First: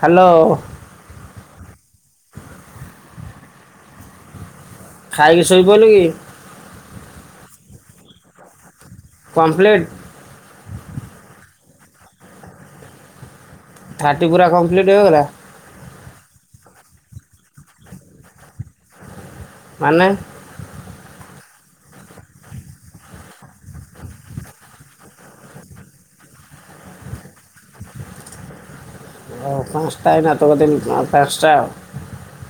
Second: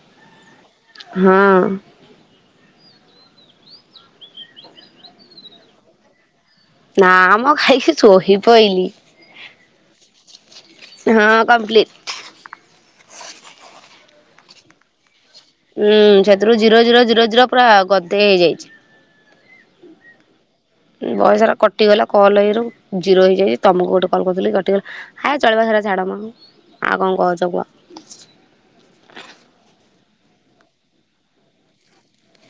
Hello. ହଁ। ଖାଇକି ଶୋଇପଇଲୁ କି? ନା ମ ଖାଇକି ଶୋଇପଇଲି। କମ୍ପ୍ଲିଟ? ହଁ କମ୍ପ୍ଲିଟ୍। ଥାଟି ପୁରା କମ୍ପ୍ଲିଟ୍ ହେଇଗଲା।? ଉୁଁ ସେଥିରୁ ଜିରୋ ଜିରୋ ଜିରୋ ଜିରା ପୁରା ଗଦେଇ ହେଇଯାଇଛି। ମାନେ? ଭଏସ ରା କଟିଗଲା କଲ୍ ଇଏରୁ ଜିରୋ ହେଇଯାଇଛି ତମକୁ ଗୋଟେ କଲ୍ କରିଥିଲି କଟିଗଲା। ଆ ଚଳିବ ସେଟା ଛାଡମ ଆଉ କଣ କହୁଚ କୁହ? ଓ, ପାଞ୍ଚଟା ଏନା ଥବ ତିନ ପାଞ୍ଚଟା ଆଉ।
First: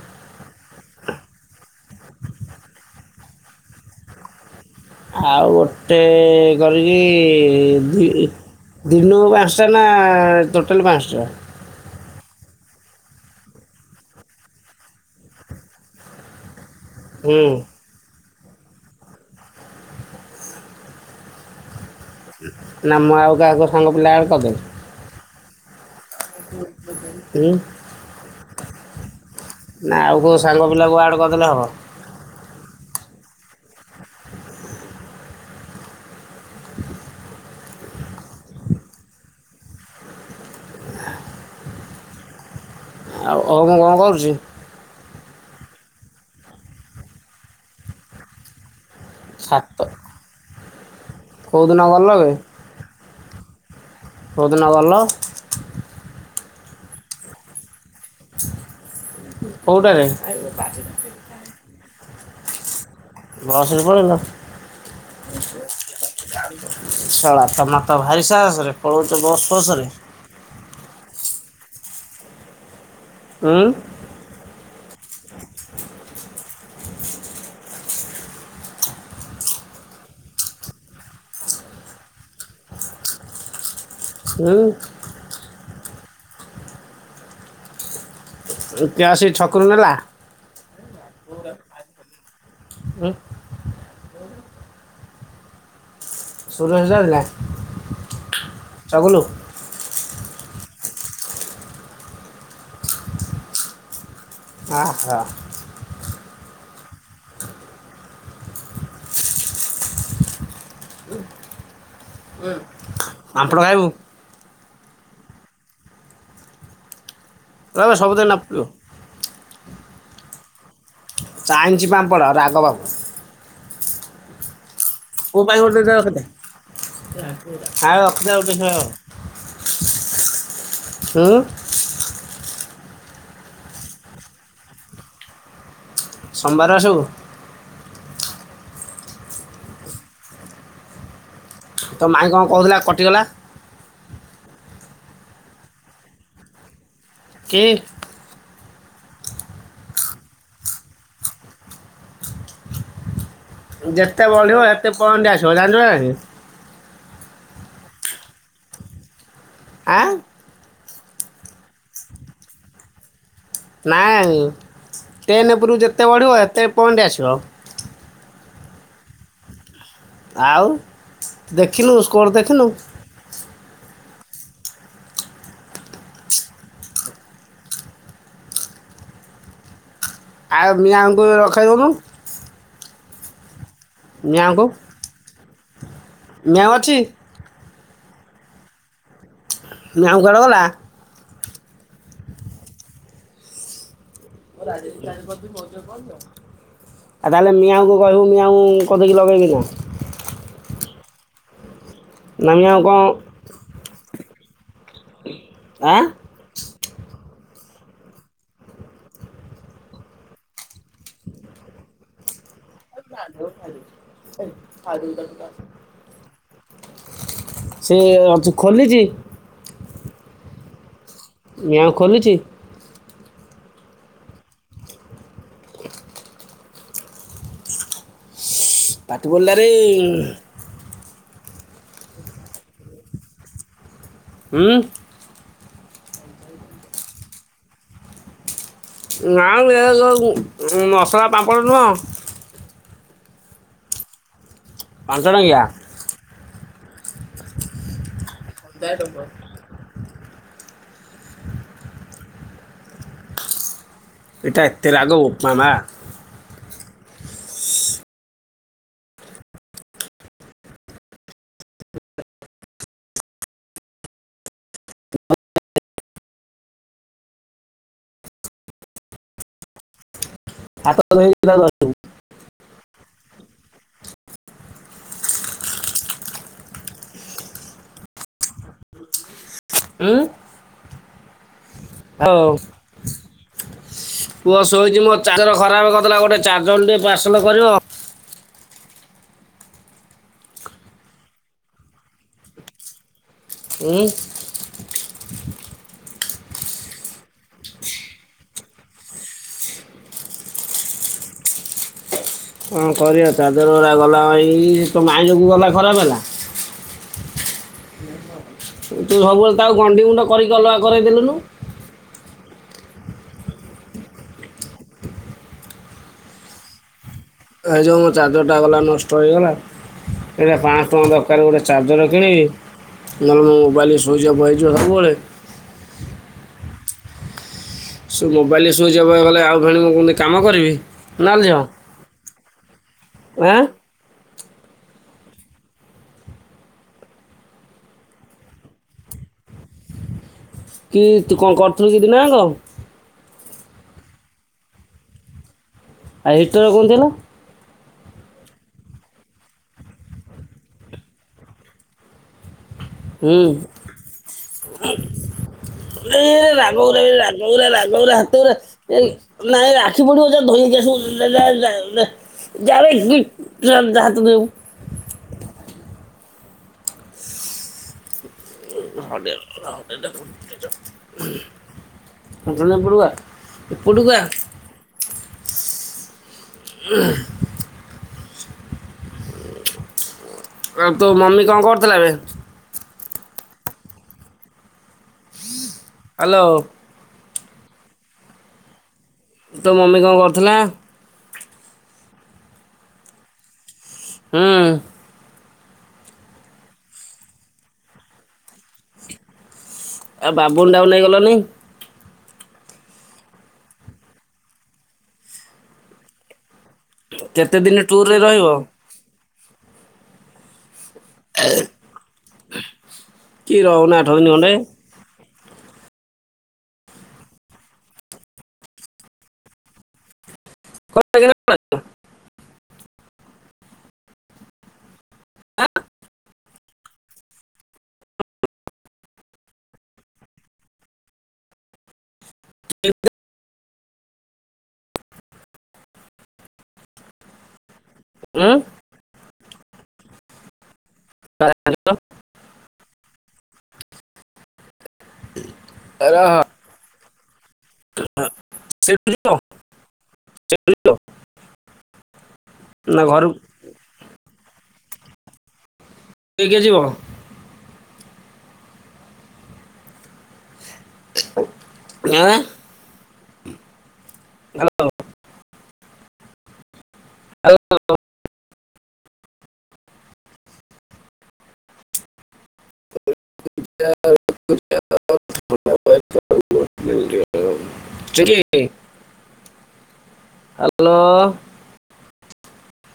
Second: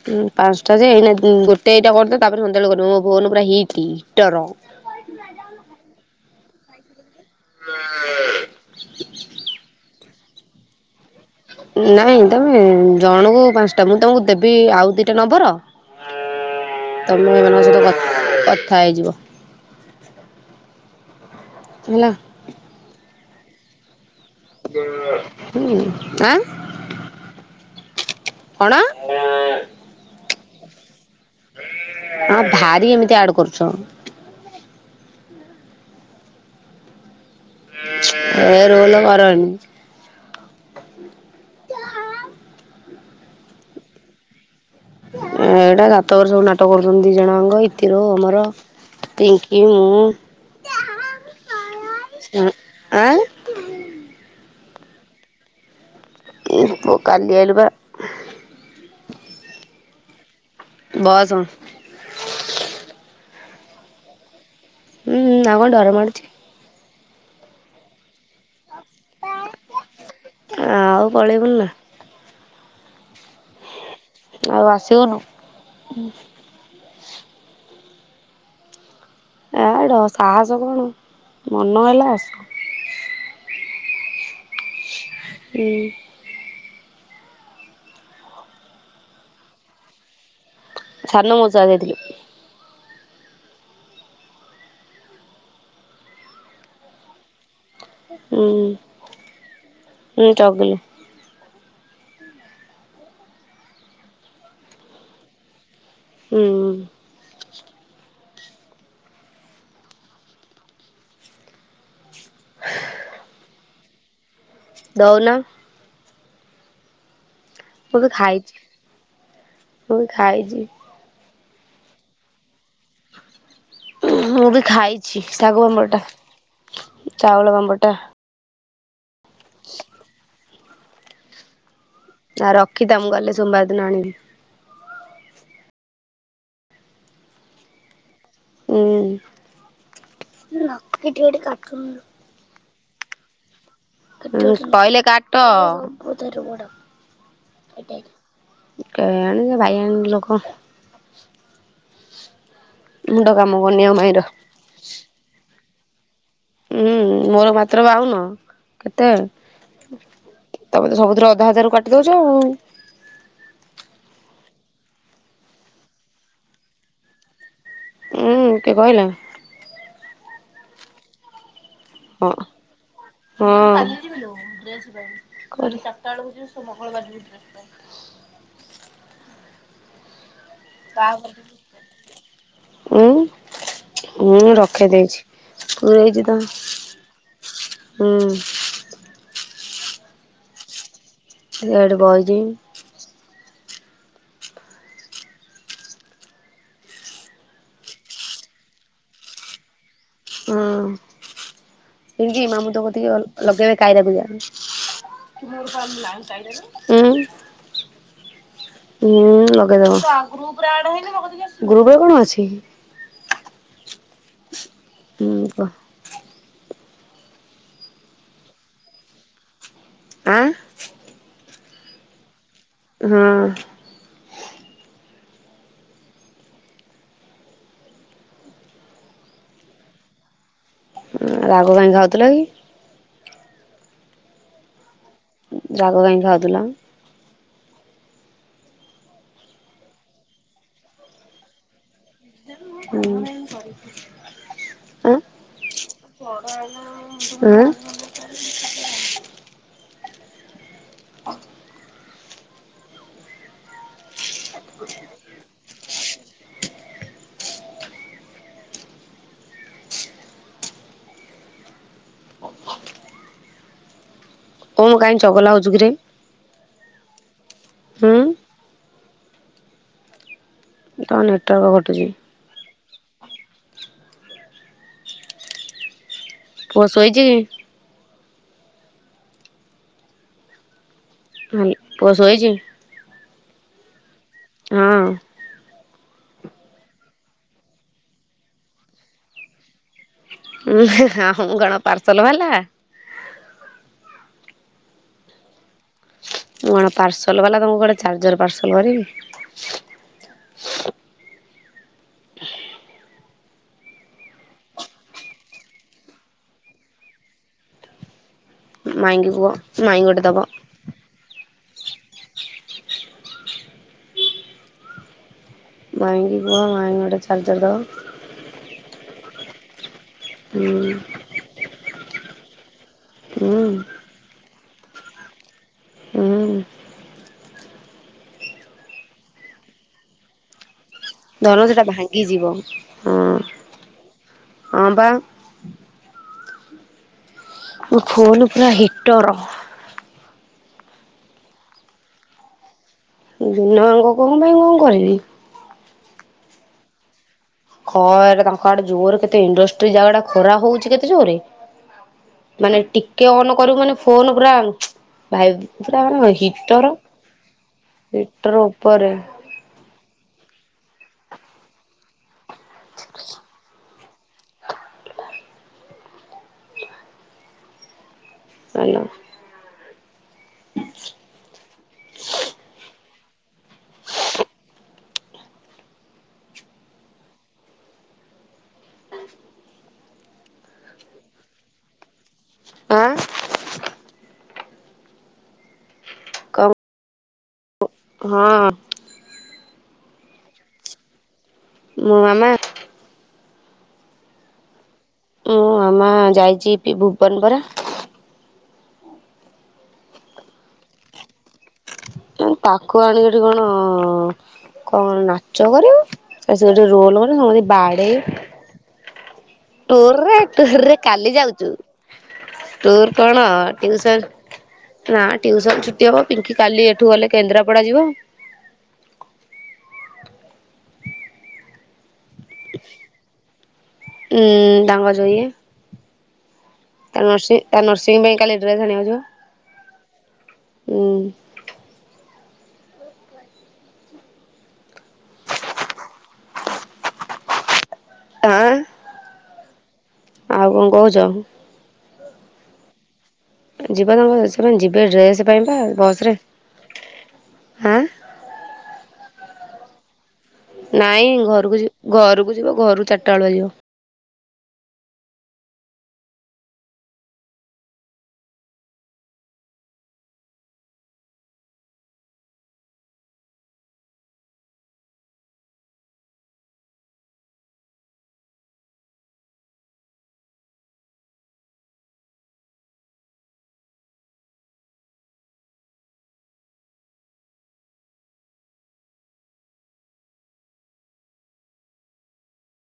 ହ ପାଞ୍ଚଟା ଯେ ଏଇନା ଦି ଗୋଟେ ଦିଟା କରିଦିଅ ତାପରେ ସନ୍ଧ୍ୟାବେଳେ କରିବ ମୋ ଫୋନ ପୁରା ହିଟ୍ ହିଟର। ପ୍ରତେକ୍ କରିକି ଦି ଦିନକୁ ପାଞ୍ଚଟା ନା ଟୋଟାଲ ପାଞ୍ଚଟା? ନାଇଁ ତମେ ଜଣକୁ ପାଞ୍ଚଟା ମୁଁ ତମକୁ ଦେବି ଆଉ ଦିଟା ନମ୍ବର ତମେ ହୁଁ ଏମାନଙ୍କ ସହିତ କଥା ହେଇଯିବ। ହେଲା। ନା ମୁଁ ଆଉ କାହାକୁ ସାଙ୍ଗ ପିଲା ଆଡ଼୍ କରିଦେବି। ହୁଁ ଆ ହୁଁ? କଣ? ନା ଆଉ କେଉ ସାଙ୍ଗ ପିଲା କୁ ଆଡ଼୍ କରିଦେଲେ ହବ। ହଁ ଭାରି ଏମିତି ଆଡ୍ କରୁଛ। ଏ ରୋଲ କରନି? [unintelligible] ଆଉ ଅଁଗୁ କଣ କରୁଚି? ଏଇଟା ସାତ ବର୍ଷ ସବୁ ନାଟକ କରୁଛନ୍ତି ଦି ଜଣ ଯାକ ଇତିର ଓମ୍ ର ପିଙ୍କି ମୁଁ କୋଉଦିନ ଗଲ ବେ କୋଉଦିନ ଗଲ? ଏ ପୁଅ କାଲି ଆଇଲୁ ପା। କୋଉଟା ରେ? ବସ। ବସରେ ପଳେଇଲ। ହୁଁ ଆଉ କଣ ଡର ମାଡୁଚି। ଶଳା ତମ ତ ଭାରି ସାହାସ ରେ ପଳଉଛ ବସ୍ ଫସ୍ ରେ। ଆଉ ପଳେଇବୁନି ନା। ହଁ। ଆଉ ଆସିଗଲୁ। ଅ ଡ ସାହାସ କଣ ମନ ହେଲା ହୁଁ। ହୁଁ। ଦୁତିଆ ଆସିକି ଛକରୁ ନେଲା। [unintelligible] ହଁ। ଷୋହ୍ଳ ହଜାର ନା। ହୁଁ ହୁଁ ଚଗିଲୁ। ଆ ହୋ ହୁଁ। ପାମ୍ପଡ ଖାଇବୁ। ଦଉନ। ରହିବ ମୁଁ ବି ସବୁଦିନ ନ ଖାଇଛି ପିଇବୁ ମୁଁ ବି ଖାଇଛି। ଚାଇଞ୍ଚି ପାମ୍ପଡ ରାଗ ପାମ୍ପଡ। ମୁଁ ବି ଖାଇଛି କୋଉ ପାଇଁ ଗୋଟେ ଦେ ଶାଗୁଆବଟା ରଖିଦେ ଚାଉଳ ପାମ୍ପଡ ଟା। [unintelligible] [unintelligible] ହୁଁ। ନା ରଖିଥା ମୁଁ ଗଲେ ସୋମବାର ଦିନ ଆଣିବି। ସୋମବାରେ ଆସିବୁ। ହୁଁ। ହେଇଟି ଗୋଟେ କାଟୁନ୍ ତ ମାଇଁ କଣ କହୁଥିଲା କଟିଗଲା। କହିଲେ କାଟ। କି କେଆଣି ସେ ବାୟାଣୀ ଲୋକେ। ମୁଣ୍ଡ କାମ କ ଯେତେ ବଢିବ ସେତେ ପଏଣ୍ଟ ଆସିବ ଜାଣିଚୁ ନା ନାହିଁ? ଉଁ ମୋର ମାତ୍ର ବାଉନ କେତେ ଆଁ ତମେ ତ ସବୁ ଥିର ଅଧା ଅଧାରୁ କାଟି ଦଉଚ ଆଉ। ନାଇଁ ଟେନ୍ ଏ ଉପରୁ ଯେତେ ବଢ଼ିବ [unintelligible] ପଏଣ୍ଟ୍ ଆସିବ। ଉଁ କିଏ କହିଲା? ଆଉ ଦେଖିନୁ ସ୍କୋର୍ ହଁ। ଦେଖିନୁ? ହଁ [unintelligible] ଆଉ ମିଆଁଉଙ୍କୁ ରଖେଇ ଦଉନୁ। ଉଁ [unintelligible] ମିଆଁଙ୍କୁ ରଖେଇ ଦେଇଛି ପୁରେଇଚି ତ। ମିଆଁ ଅଛି ହୁଁ। ମିଆଁଉ କୁଆଡେ଼ ଗଲା? ସିଆଡେ ବଇଚି। [unintelligible] ଆଉ ତାହେଲେ ମିଆଁଉକୁ କହିବୁ ମିଆଁଉ କୋଧିକି ଲଗେଇକିନା। ଉଁ ଏଣିକି ନା ମାମୁଁ ତ ମିଆଁକୁ କ'ଣ ଆ [unintelligible] [unintelligible] ଉଁ। ହୁଁ ଲଗେଇଦବ। ଗ୍ରୁପରେ କଣ ଅଛି? ହୁଁ [unintelligible] କୁହ ସେ ଅଜି ଖୋଲିଚି। ଆଁ। ମିଆଁଉ ଖୋଲୁଚି? ହଁ। ପାଟି ପୋଲାରେ [unintelligible] ଉଁ ରାଗ କାଇଁ ଖାଉଥିଲ କି? ହୁଁ। ରାଗ କାଇଁ ଖାଉଥିଲ? ନା ମ ଏରାକ ଉଁ ମସଲା ପାମ୍ପଡ଼ ନୁହଁ ହୁଁ। ପାଞ୍ଚ ଟଙ୍କିଆ। [unintelligible] [unintelligible] [inaudible] ଏଟା ଏତେ ରାଗ ବୋପା ମା। ଓମ୍ କାଇଁ ଚଗଲା ହୋଉଚୁ କିରେ ହୁଁ। ତମ ନେଟୱାର୍କ [unintelligible] କଟୁଛି ପୁଅ ଶୋଇଚି କି? ଉଁ ପୁଅ ହାଲୋ ଶୋଇଛି। ପୁଅ ଶୋଇଚି ହଁ ମୋ [unintelligible] ଖରାପ କରିଦେଲା ଗୋଟେ। ଚାର୍ଜଲ୍ ଟିକେ ପାର୍ସଲ କରିବ? [unintelligible] ମୁଁ କଣ ପାର୍ସଲ ବାଲା? ଉଁ ମୁଁ କଣ ପାର୍ସଲ ବାଲା ତମକୁ ଗୋଟେ ଚାର୍ଜର ପାର୍ସଲ କରିବି। କଁ କରିଆ ଚାର୍ଜର ଉରା ଗଲା [unintelligible] ତୋ ମାଇଁ ଯୋଗୁ ଗଲା ଖରାପ ହେଲା। [unintelligible] ତୁ ମାଇଁକି କୁହ ସବୁବେଳେ ତାକୁ ମାଇଁ ଗଣ୍ଡି ଗୋଟେ ମୁଁଣ୍ଡ ଦବ। କରିକି ଅଲଗା କରେଇ ଦେଲୁନୁ। ମାଇଁ କୁ କୁହ ମାଇଁ ଗୋଟେ ଚାର୍ଜର ତା ଦବ। ଯୋଉଁ ମୋ ଚାର୍ଜରଟା ଗଲା ନଷ୍ଟ ହେଇଗଲା ଏଇନା ପାଆଁସ ହୁଁ ଟଙ୍କା ଦରକାର। ତାର ଗୋଟେ ଚାର୍ଜର କିଣିବି ନହେଲେ ମୋ ହୁଁ ମୋବାଇଲ୍ ସୁଇଜି ଅପ୍ ହେଇଯିବ ସବୁବେଳେ। ଉଁ। ସିଏ ମୋବାଇଲ ସୁଇଜି ଅପ୍ ହେଇ ଗଲେ ଆଉ ଫେଣି ମୁଁ କେମିତି କାମ କରିବି। ନା ଝିଅ ଧନ ସେଟା ଭାଙ୍ଗିଯିବ ହୁଁ ଆଁ ହଁ ପା। ମୋ ଫୋନ୍ ପୁରା ହିଟର। କି ତୁ କ'ଣ କରୁଥୁଲୁ କି ଦିିନ ଆଙ୍କ? ଦିନ ଆଙ୍ଗ କ'ଣ ପାଇଁ କ'ଣ କରିବି। ଆଏ ହିଟର କ'ଣ ଥିଲା। ଖରା ତାଙ୍କ ଆଡେ ଜୋର କେତେ ଇଣ୍ଡଷ୍ଟ୍ରି ଜାଗା ଟା ଖରା ହୋଉଚି କେତେ ଜୋରେ। ମାନେ ଟିକେ ହୁଁ ଅନ୍ କରିବୁ ମାନେ ଫୋନ ପୁରା ଭାଇ ପୁରା ଏ ମାନେ ହିଟର ରାଗଉରା ରେ ରାଗଉରା, ରାଗଉରା ହାତ ଉରା ହିଟର ଏ ନେ। ଉପରେ ନାଇଁ ରେ ଆଖି ପୋଡିବ ଯା ଧୋଇହେଇକି ଆସିବୁ ଯା, ଯା, ଯା। ଯାବେ ଗି ଯା ହାତ ଧୋଇ ହବୁ। ହେଲା। [unintelligible] ଏପଟକୁ ଆ। [unintelligible] ଆଉ ତୋ ମମି କ'ଣ କରୁଥିଲା ବେ? ଆଁ [inaudible] ହ୍ୟାଲୋ। କଣ ହଁ। ତୋ ମମି କ'ଣ କରୁଥିଲା? ମୋ ମାମା। ହୁଁ। ମୁଁ ମାମା ଯାଇଛି ଭୁବନ ପରା। ଆଉ ବାବୁନଟା କୁ ନେଇ ଗଲନି। ତାକୁ ଆଣିକି ଏଠି କ'ଣ, କ'ଣ ନାଚ କରିବି। ଆସି ଏଠି ରୋଲ କରୁଛନ୍ତି ମୁଁ କେତେ କହିଲି ଦିନ ଟୁର ରେ ବାଡେଇବି। ରହିବ? ଟୁରେ, ଟୁରେ କାଲି ଯାଉଛୁ। ଟୁର୍ କ'ଣ କି ରହୁନ ଟିଉ ଆଠ ସନ୍। ଦିନ ଖଣ୍ଡେ ନା ଟିଉସନ ଛୁଟି ହବ ପିଙ୍କି କାଲି ଏଠୁ ଗଲେ କେନ୍ଦ୍ରାପଡା ଯିବ। [unintelligible] ଉଁ ତାଙ୍କ ଯୋଉଁ ଇଏ। ତା ନର୍ସିଂ ତା ନର୍ସିଂ ପାଇଁ କାଲି ଡ୍ରେସ୍ ଆଣିବାକୁ ଯିବ। ହୁଁ। [unintelligible] ଉଁ। ଆଁ ଆଉ କ'ଣ କହୁଛ। ହ୍ୟାଲୋ। ଯିବା ତମ ସେମାନେ ଯିବେ ଡ୍ରେସ୍ ପାଇଁ ବା ବସ୍ ରେ ଆଁ। [unintelligible] ନାଇଁ ଘରୁକୁ ଯିବ ଘରୁକୁ ଯିବ ନା ଘରୁ ଘରକୁ ଚାରିଟା ବେଳୁଆ ଯିବ। କିଏ କିଏ ଆସିବ? ଆଁ [unintelligible] ହାଲୋ। ହେଲୋ [unintelligible] [unintelligible] [unintelligible] ଅଛ କୁ ହାଲୋ [unintelligible]